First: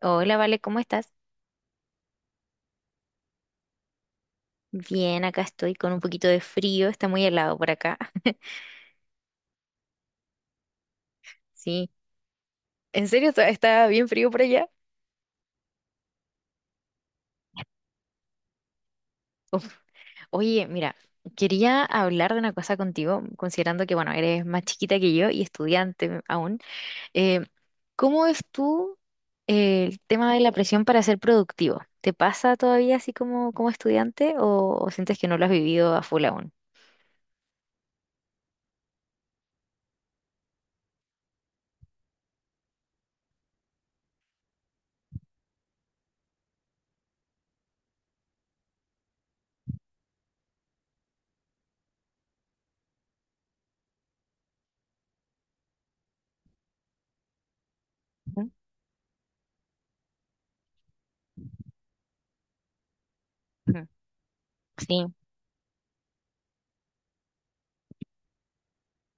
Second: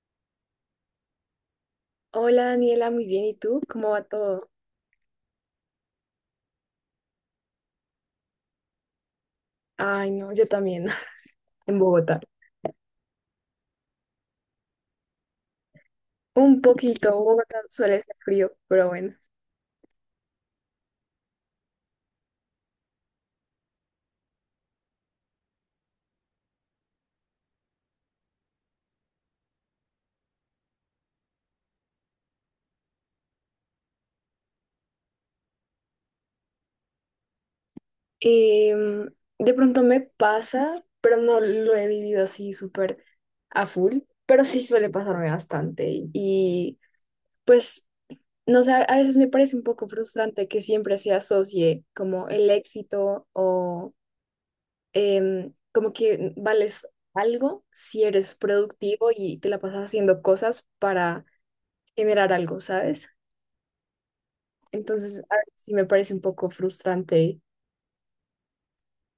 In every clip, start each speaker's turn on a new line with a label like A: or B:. A: Hola, Vale, ¿cómo estás?
B: Hola Daniela, muy bien. ¿Y tú? ¿Cómo va todo?
A: Bien, acá estoy con un poquito de frío, está muy helado por acá.
B: Ay, no, yo también, en
A: Sí.
B: Bogotá.
A: ¿En serio está bien frío por allá?
B: Un poquito, Bogotá suele ser frío, pero bueno.
A: Uf. Oye, mira, quería hablar de una cosa contigo, considerando que, bueno, eres más chiquita que yo y estudiante aún. Eh, ¿Cómo es tú el tema de la presión para ser productivo? ¿Te pasa todavía así como, como estudiante o sientes que no lo has vivido a full aún?
B: Em, de pronto me pasa, pero no lo he vivido así súper a full, pero sí suele pasarme bastante. Pues, no sé, a veces me parece un poco frustrante que siempre se asocie como el éxito o como que vales algo si eres
A: Ujú,
B: productivo y te la pasas haciendo cosas para generar algo, ¿sabes?
A: ujú. Sí.
B: Entonces, a veces sí me parece un poco frustrante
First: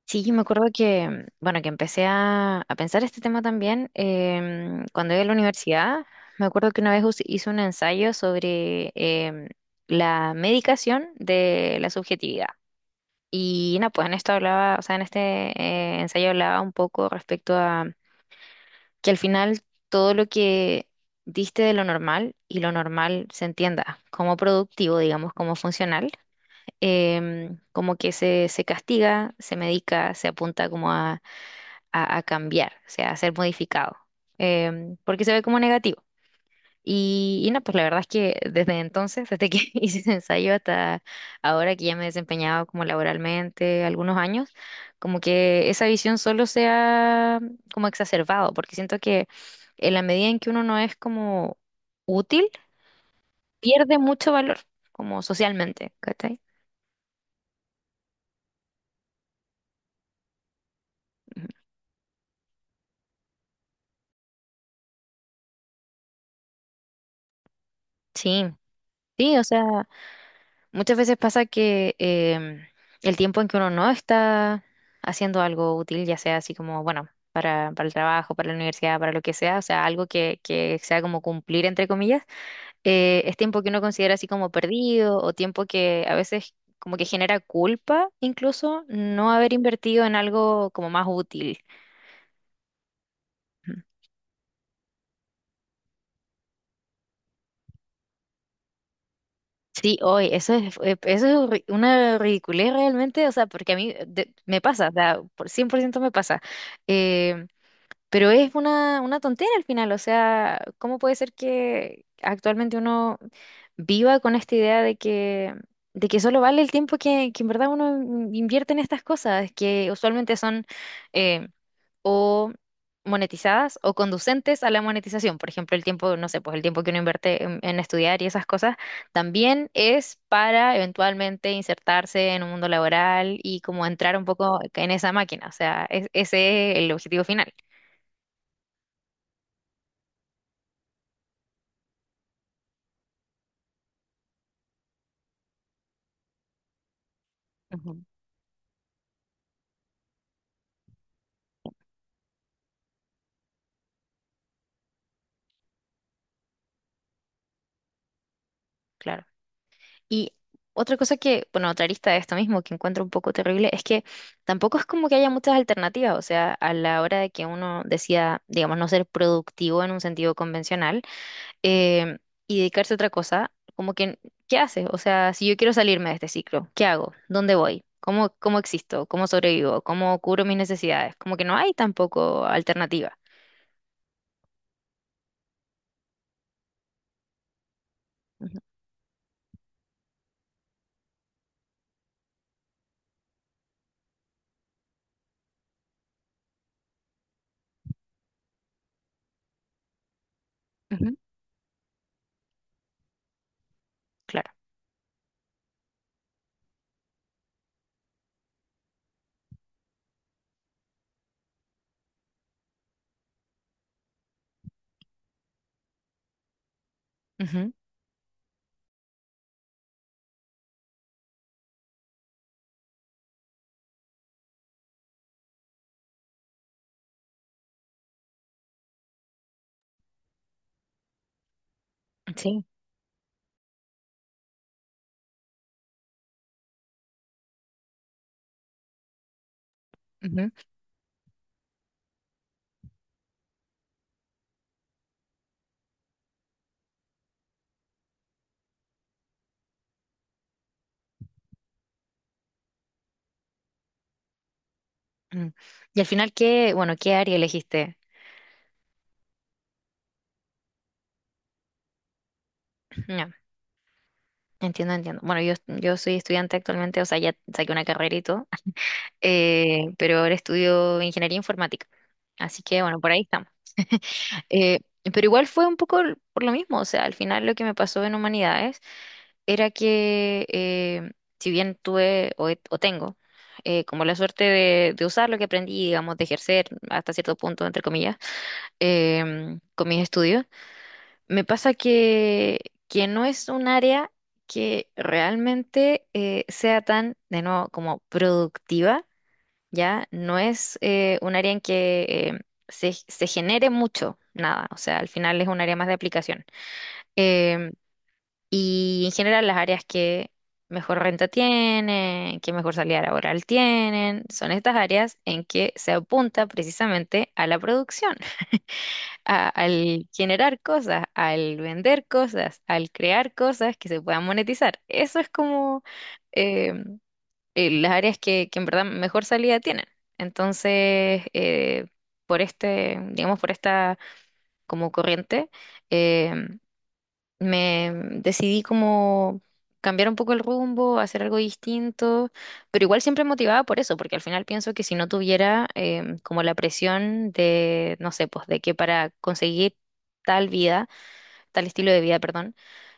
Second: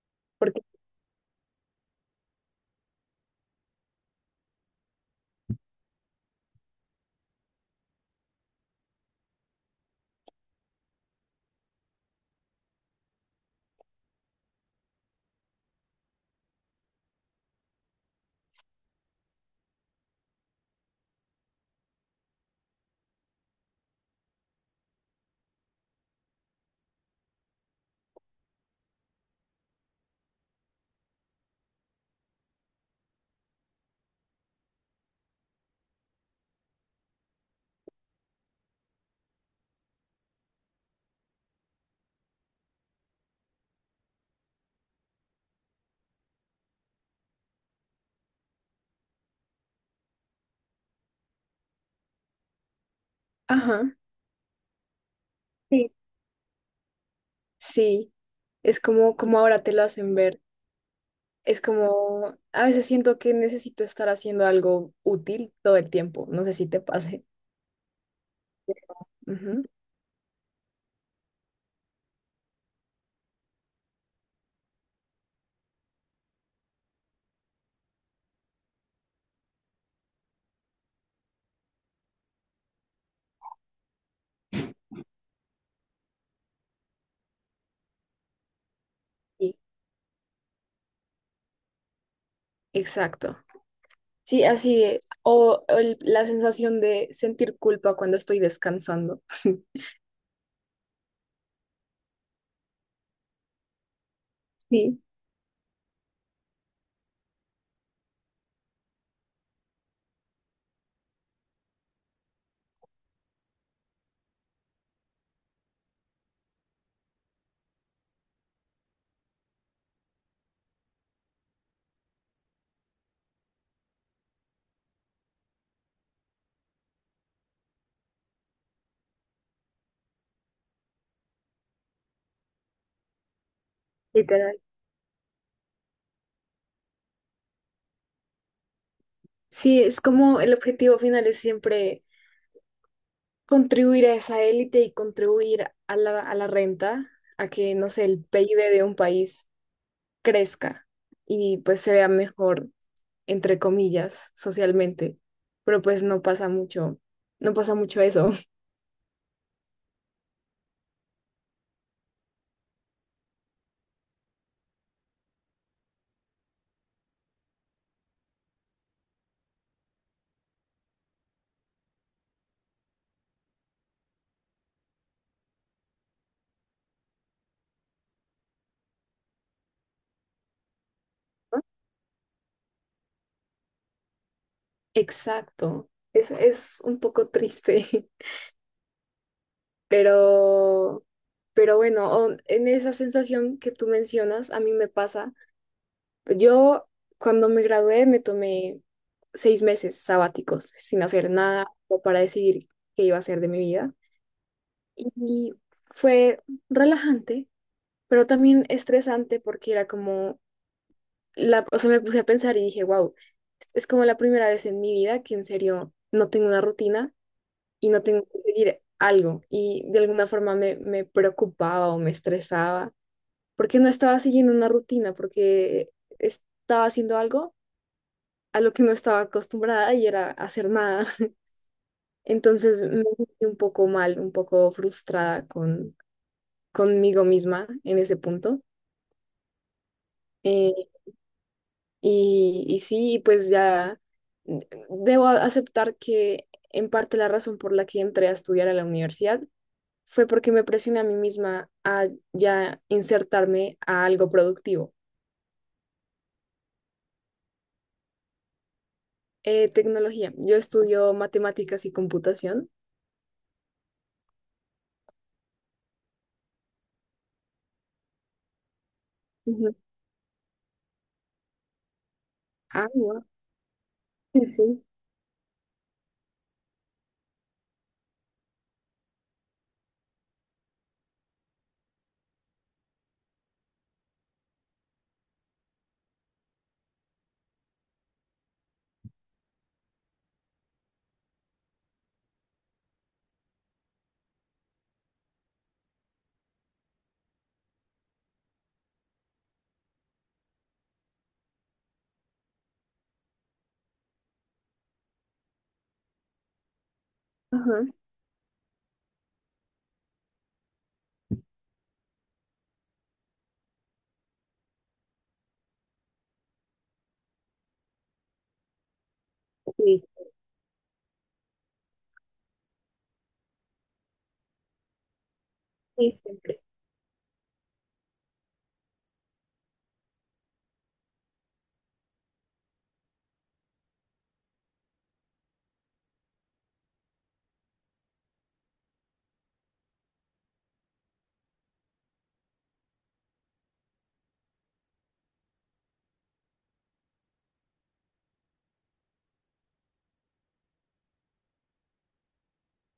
A: Sí, yo me
B: porque,
A: acuerdo que, bueno, que empecé a pensar este tema también cuando iba a la universidad. Me acuerdo que una vez hice un ensayo sobre la medicación de la subjetividad. Y no, pues en esto hablaba, o sea, en este ensayo hablaba un poco respecto a que al final todo lo que diste de lo normal y lo normal se entienda como productivo, digamos, como funcional, como que se castiga, se medica, se apunta como a a cambiar, o sea, a ser modificado, porque se ve como negativo. Y no, pues la verdad es que desde entonces, desde que hice ese ensayo hasta ahora que ya me he desempeñado como laboralmente algunos años, como que esa visión solo se ha como exacerbado, porque siento que en la medida en que uno no es como útil,
B: ajá.
A: pierde mucho valor, como
B: Sí,
A: socialmente, ¿cachai?
B: sí, es como, como ahora te lo hacen ver.
A: Ujú.
B: Es como, a veces siento que necesito estar haciendo algo útil todo el tiempo. No sé si te pase.
A: Sí, sí, o
B: Ujú,
A: sea... Muchas veces pasa que el tiempo en que uno no está haciendo algo útil, ya sea así como, bueno, para el trabajo, para la universidad, para lo que sea, o sea, algo que sea como cumplir, entre comillas, es tiempo que uno considera así como perdido o tiempo que a veces como que genera culpa incluso no haber
B: sí,
A: invertido en algo como más útil.
B: exacto.
A: Ujú.
B: Sí, así, es. La sensación de sentir culpa cuando estoy descansando.
A: Sí, hoy, eso es una ridiculez realmente, o sea, porque a mí me pasa, o
B: Sí,
A: sea, por 100% me pasa. eh, Pero es una tontera al final, o sea, ¿cómo puede ser que actualmente uno viva con esta idea de que solo vale el tiempo que en verdad uno invierte en estas cosas, que usualmente son eh, o monetizadas o conducentes a la monetización? Por ejemplo, el tiempo, no sé, pues el tiempo que uno invierte en estudiar y esas cosas también es para eventualmente insertarse en un mundo laboral y como entrar un
B: literal.
A: poco en esa máquina, o sea, ese es el objetivo final.
B: Sí, es como el objetivo final es siempre contribuir a esa élite y contribuir a la renta, a que, no
A: Ujú.
B: sé, el PIB de un país crezca y pues se vea mejor, entre comillas, socialmente. Pero pues no pasa mucho, no pasa mucho eso.
A: Claro. Y otra cosa que, bueno, otra arista de esto mismo que encuentro un poco terrible es que tampoco es como que haya muchas alternativas, o sea, a la hora de que uno decida, digamos, no ser productivo en un sentido convencional, eh, y dedicarse a otra cosa, como que, ¿qué hace? O sea, si yo quiero salirme de este ciclo, ¿qué hago? ¿Dónde voy? ¿Cómo, cómo existo? ¿Cómo sobrevivo? ¿Cómo cubro mis necesidades? Como que no hay tampoco alternativa.
B: Exacto. Es un poco triste,
A: Ujú,
B: pero, pero bueno, en esa sensación que tú mencionas, a mí me pasa. Yo cuando me gradué me tomé seis meses sabáticos sin
A: ujú,
B: hacer nada o para decidir qué iba a hacer de mi vida.
A: claro.
B: Y fue relajante, pero también estresante porque era como, me puse a pensar y dije, wow, es como la primera vez en mi vida que en serio no tengo una rutina
A: Ujú,
B: y no tengo que seguir algo. Y de alguna forma me preocupaba o me estresaba porque no estaba siguiendo una rutina, porque estaba haciendo algo a lo que no estaba acostumbrada y era hacer nada.
A: sí.
B: Entonces me sentí un poco mal, un poco frustrada conmigo misma en ese punto.
A: Ujú,
B: Eh, sí, pues ya debo aceptar que en parte la razón por la que entré a estudiar a la universidad fue porque me presioné a mí misma a ya insertarme a algo productivo.
A: ujú. Y al final, ¿qué, bueno, qué área elegiste?
B: Tecnología. Yo estudio matemáticas y computación.
A: No. Entiendo, entiendo. Bueno, yo soy estudiante actualmente, o sea, ya saqué una carrera y todo,
B: Ujú.
A: pero ahora estudio ingeniería informática. Así que,
B: Ah,
A: bueno, por ahí
B: guau.
A: estamos.
B: Sí,
A: Eh,
B: sí.
A: pero igual fue un poco por lo mismo, o sea, al final lo que me pasó en humanidades era que, si bien tuve o, o tengo como la suerte de usar lo que aprendí, digamos, de ejercer hasta cierto punto, entre comillas, con mis estudios me pasa que no es un área que realmente sea tan, de nuevo, como productiva, ¿ya? No es un área en que eh, se, se genere mucho, nada. O sea, al final es un área más de aplicación. Em,
B: Ajá.
A: y en general las áreas que mejor renta tienen, que mejor salida laboral tienen, son estas áreas en que se apunta precisamente a la producción
B: Sí,
A: al generar cosas, al vender cosas, al crear cosas que se puedan monetizar. Eso es como
B: sí, siempre.
A: eh, las áreas que en verdad mejor salida tienen. Entonces, por este, digamos, por esta como corriente, em, me decidí como cambiar un poco el rumbo, hacer algo distinto, pero igual siempre motivada por eso, porque al final pienso que si no tuviera como la presión de, no sé, pues de que para conseguir tal vida, tal estilo de vida, perdón,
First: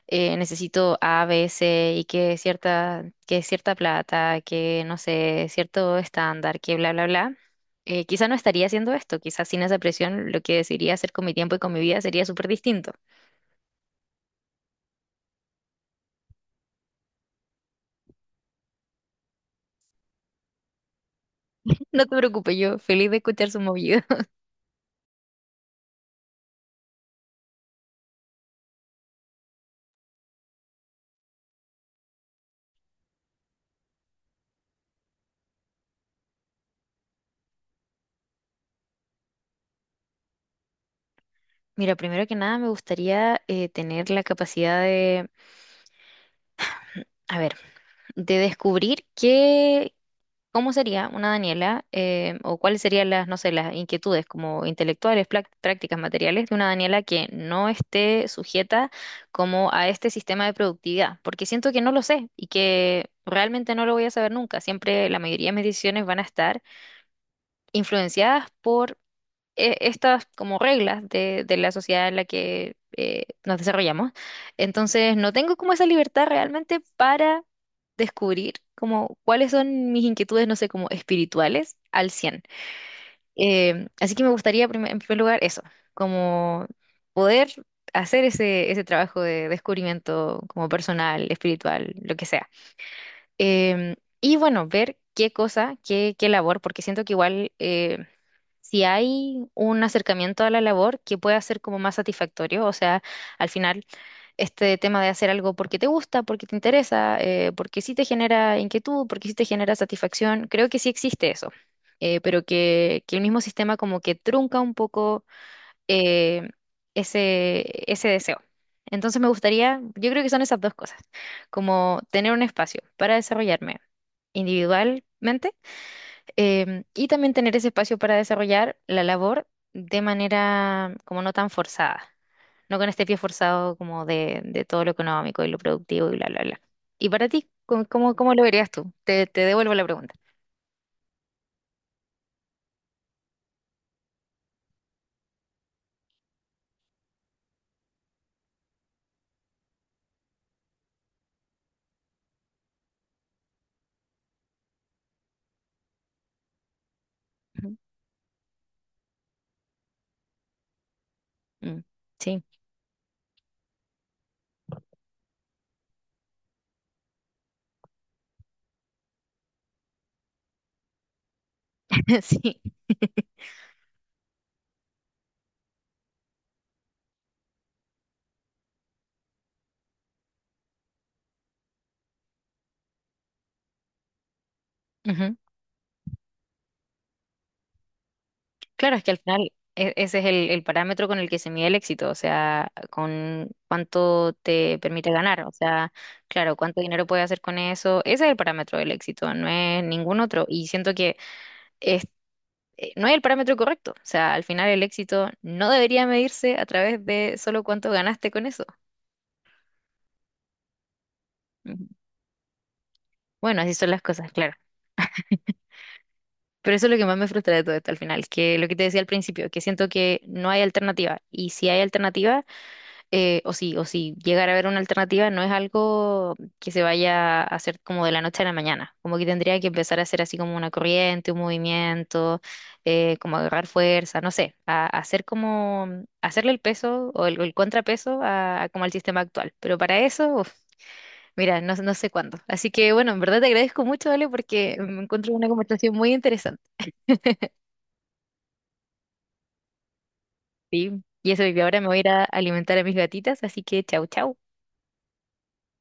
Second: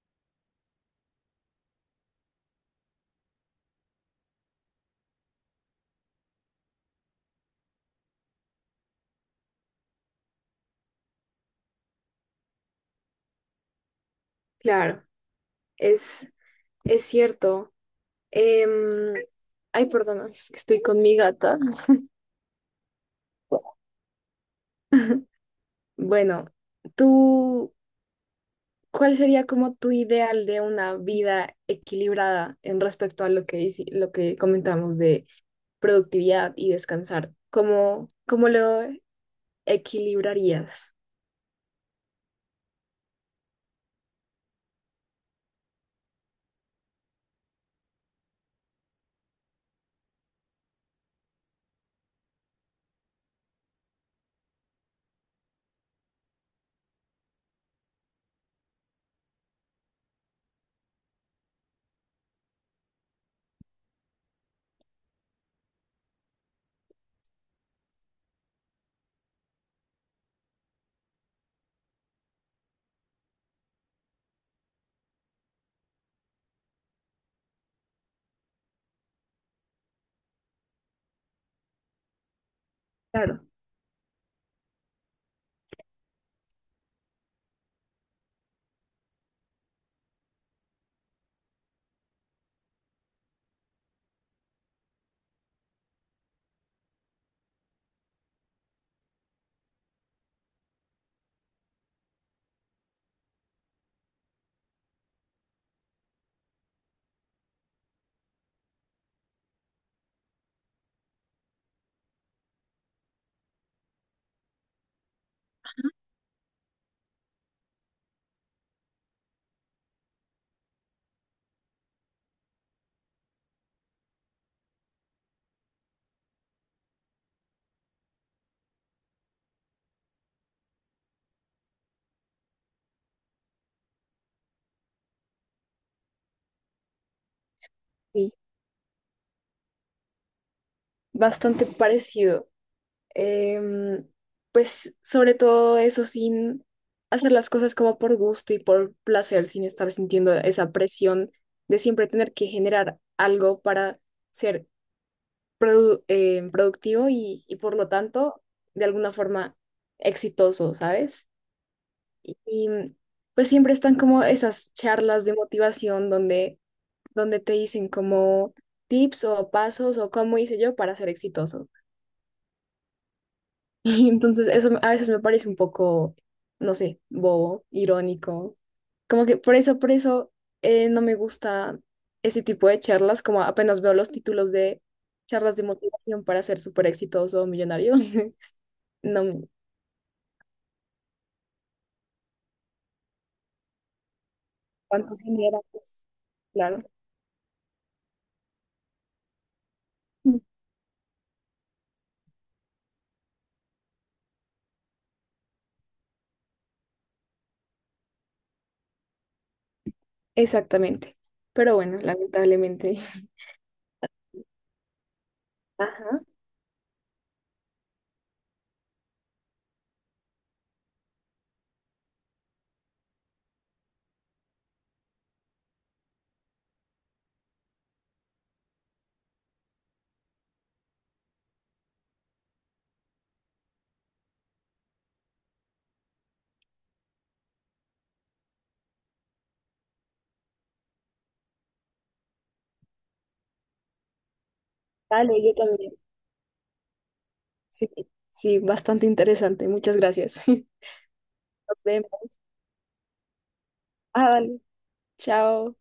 A: necesito A, B, C y que cierta plata, que no sé, cierto estándar, que bla, bla, bla. Quizá no estaría haciendo esto, quizás sin esa presión lo que decidiría hacer con mi tiempo y con mi vida sería súper distinto.
B: Claro, es, es cierto. Em, ay, perdón, es que estoy con mi gata.
A: No te preocupes, yo feliz de escuchar su movido.
B: Bueno, tú, ¿cuál sería como tu ideal de una vida equilibrada en respecto a lo que, lo que comentamos de productividad y descansar? ¿Cómo, cómo lo equilibrarías?
A: Mira, primero que nada me gustaría tener la capacidad de, a ver, de descubrir qué, cómo sería una Daniela, o cuáles serían las, no sé, las inquietudes como intelectuales, prácticas, materiales de una Daniela que no esté sujeta como a este sistema de productividad, porque siento que no lo sé y que realmente no lo voy a saber nunca. Siempre la mayoría de mis decisiones van a estar influenciadas por estas como reglas de la sociedad en la que nos desarrollamos. Entonces, no tengo como esa libertad realmente para descubrir como cuáles son mis inquietudes, no sé, como espirituales al cien.
B: Claro,
A: Así que me gustaría en primer lugar eso, como poder hacer ese, ese trabajo de descubrimiento como personal, espiritual, lo que sea. Em, y bueno, ver qué cosa, qué, qué labor, porque siento que igual... si hay un acercamiento a la labor que pueda ser como más satisfactorio, o sea, al final este tema de hacer algo porque te gusta, porque te interesa, porque sí te genera inquietud, porque sí te genera satisfacción, creo que sí existe eso, pero que el mismo sistema como que trunca un poco eh, ese, ese deseo. Entonces me gustaría, yo creo que son esas dos cosas, como tener un espacio para desarrollarme individualmente, y también tener ese espacio para desarrollar la labor de manera como no tan forzada, no con este pie forzado como de todo lo económico y lo productivo y bla, bla, bla. ¿Y para ti, cómo, cómo,
B: sí,
A: cómo lo verías tú? Te devuelvo la pregunta.
B: bastante parecido. Em, pues sobre todo eso, sin hacer las cosas como por gusto y por placer, sin estar sintiendo esa presión de siempre tener que generar algo para ser productivo y por
A: Ujú.
B: lo tanto de alguna forma exitoso, ¿sabes?
A: Mm. Sí,
B: Y mm, pues siempre están como esas charlas de motivación donde, donde te dicen como tips o pasos o cómo hice yo para ser exitoso.
A: sí.
B: Y entonces eso a veces me parece un poco, no sé, bobo, irónico. Como que por eso no me gusta ese tipo de charlas, como apenas veo los títulos de
A: Ujú.
B: charlas de motivación para ser súper exitoso o millonario.
A: Claro, es que al
B: No,
A: final ese es el parámetro con el que se mide el éxito, o sea, con cuánto te permite
B: cuántos
A: ganar, o
B: dinero,
A: sea,
B: pues,
A: claro, cuánto
B: claro.
A: dinero puedes hacer con eso, ese es el parámetro del éxito, no es ningún
B: Mm.
A: otro. Y siento que es- no es el parámetro correcto. O sea, al final el éxito no debería medirse a través de solo cuánto ganaste con eso.
B: Exactamente. Pero
A: Ujú.
B: bueno, lamentablemente.
A: Bueno, así son las cosas, claro.
B: Ajá.
A: Pero eso es lo que más me frustra de todo esto al final, que lo que te decía al principio, que siento que no hay alternativa. Y si hay alternativa, o si llegar a ver una alternativa, no es algo que se vaya a hacer como de la noche a la mañana. Como que tendría que empezar a hacer así como una corriente, un movimiento, como agarrar fuerza, no sé, a hacer como, hacerle el peso o el contrapeso a como al sistema actual. Pero para eso, uf, mira, no, no sé cuándo. Así que bueno, en verdad te agradezco mucho, Ale, porque me encuentro
B: Dale,
A: una
B: yo también.
A: conversación muy interesante.
B: Sí, sí, bastante interesante. Muchas gracias. Nos
A: Sí. Y eso, y ahora me voy a ir a
B: vemos.
A: alimentar a mis gatitas, así que chau,
B: Ah,
A: chau.
B: vale. Chao.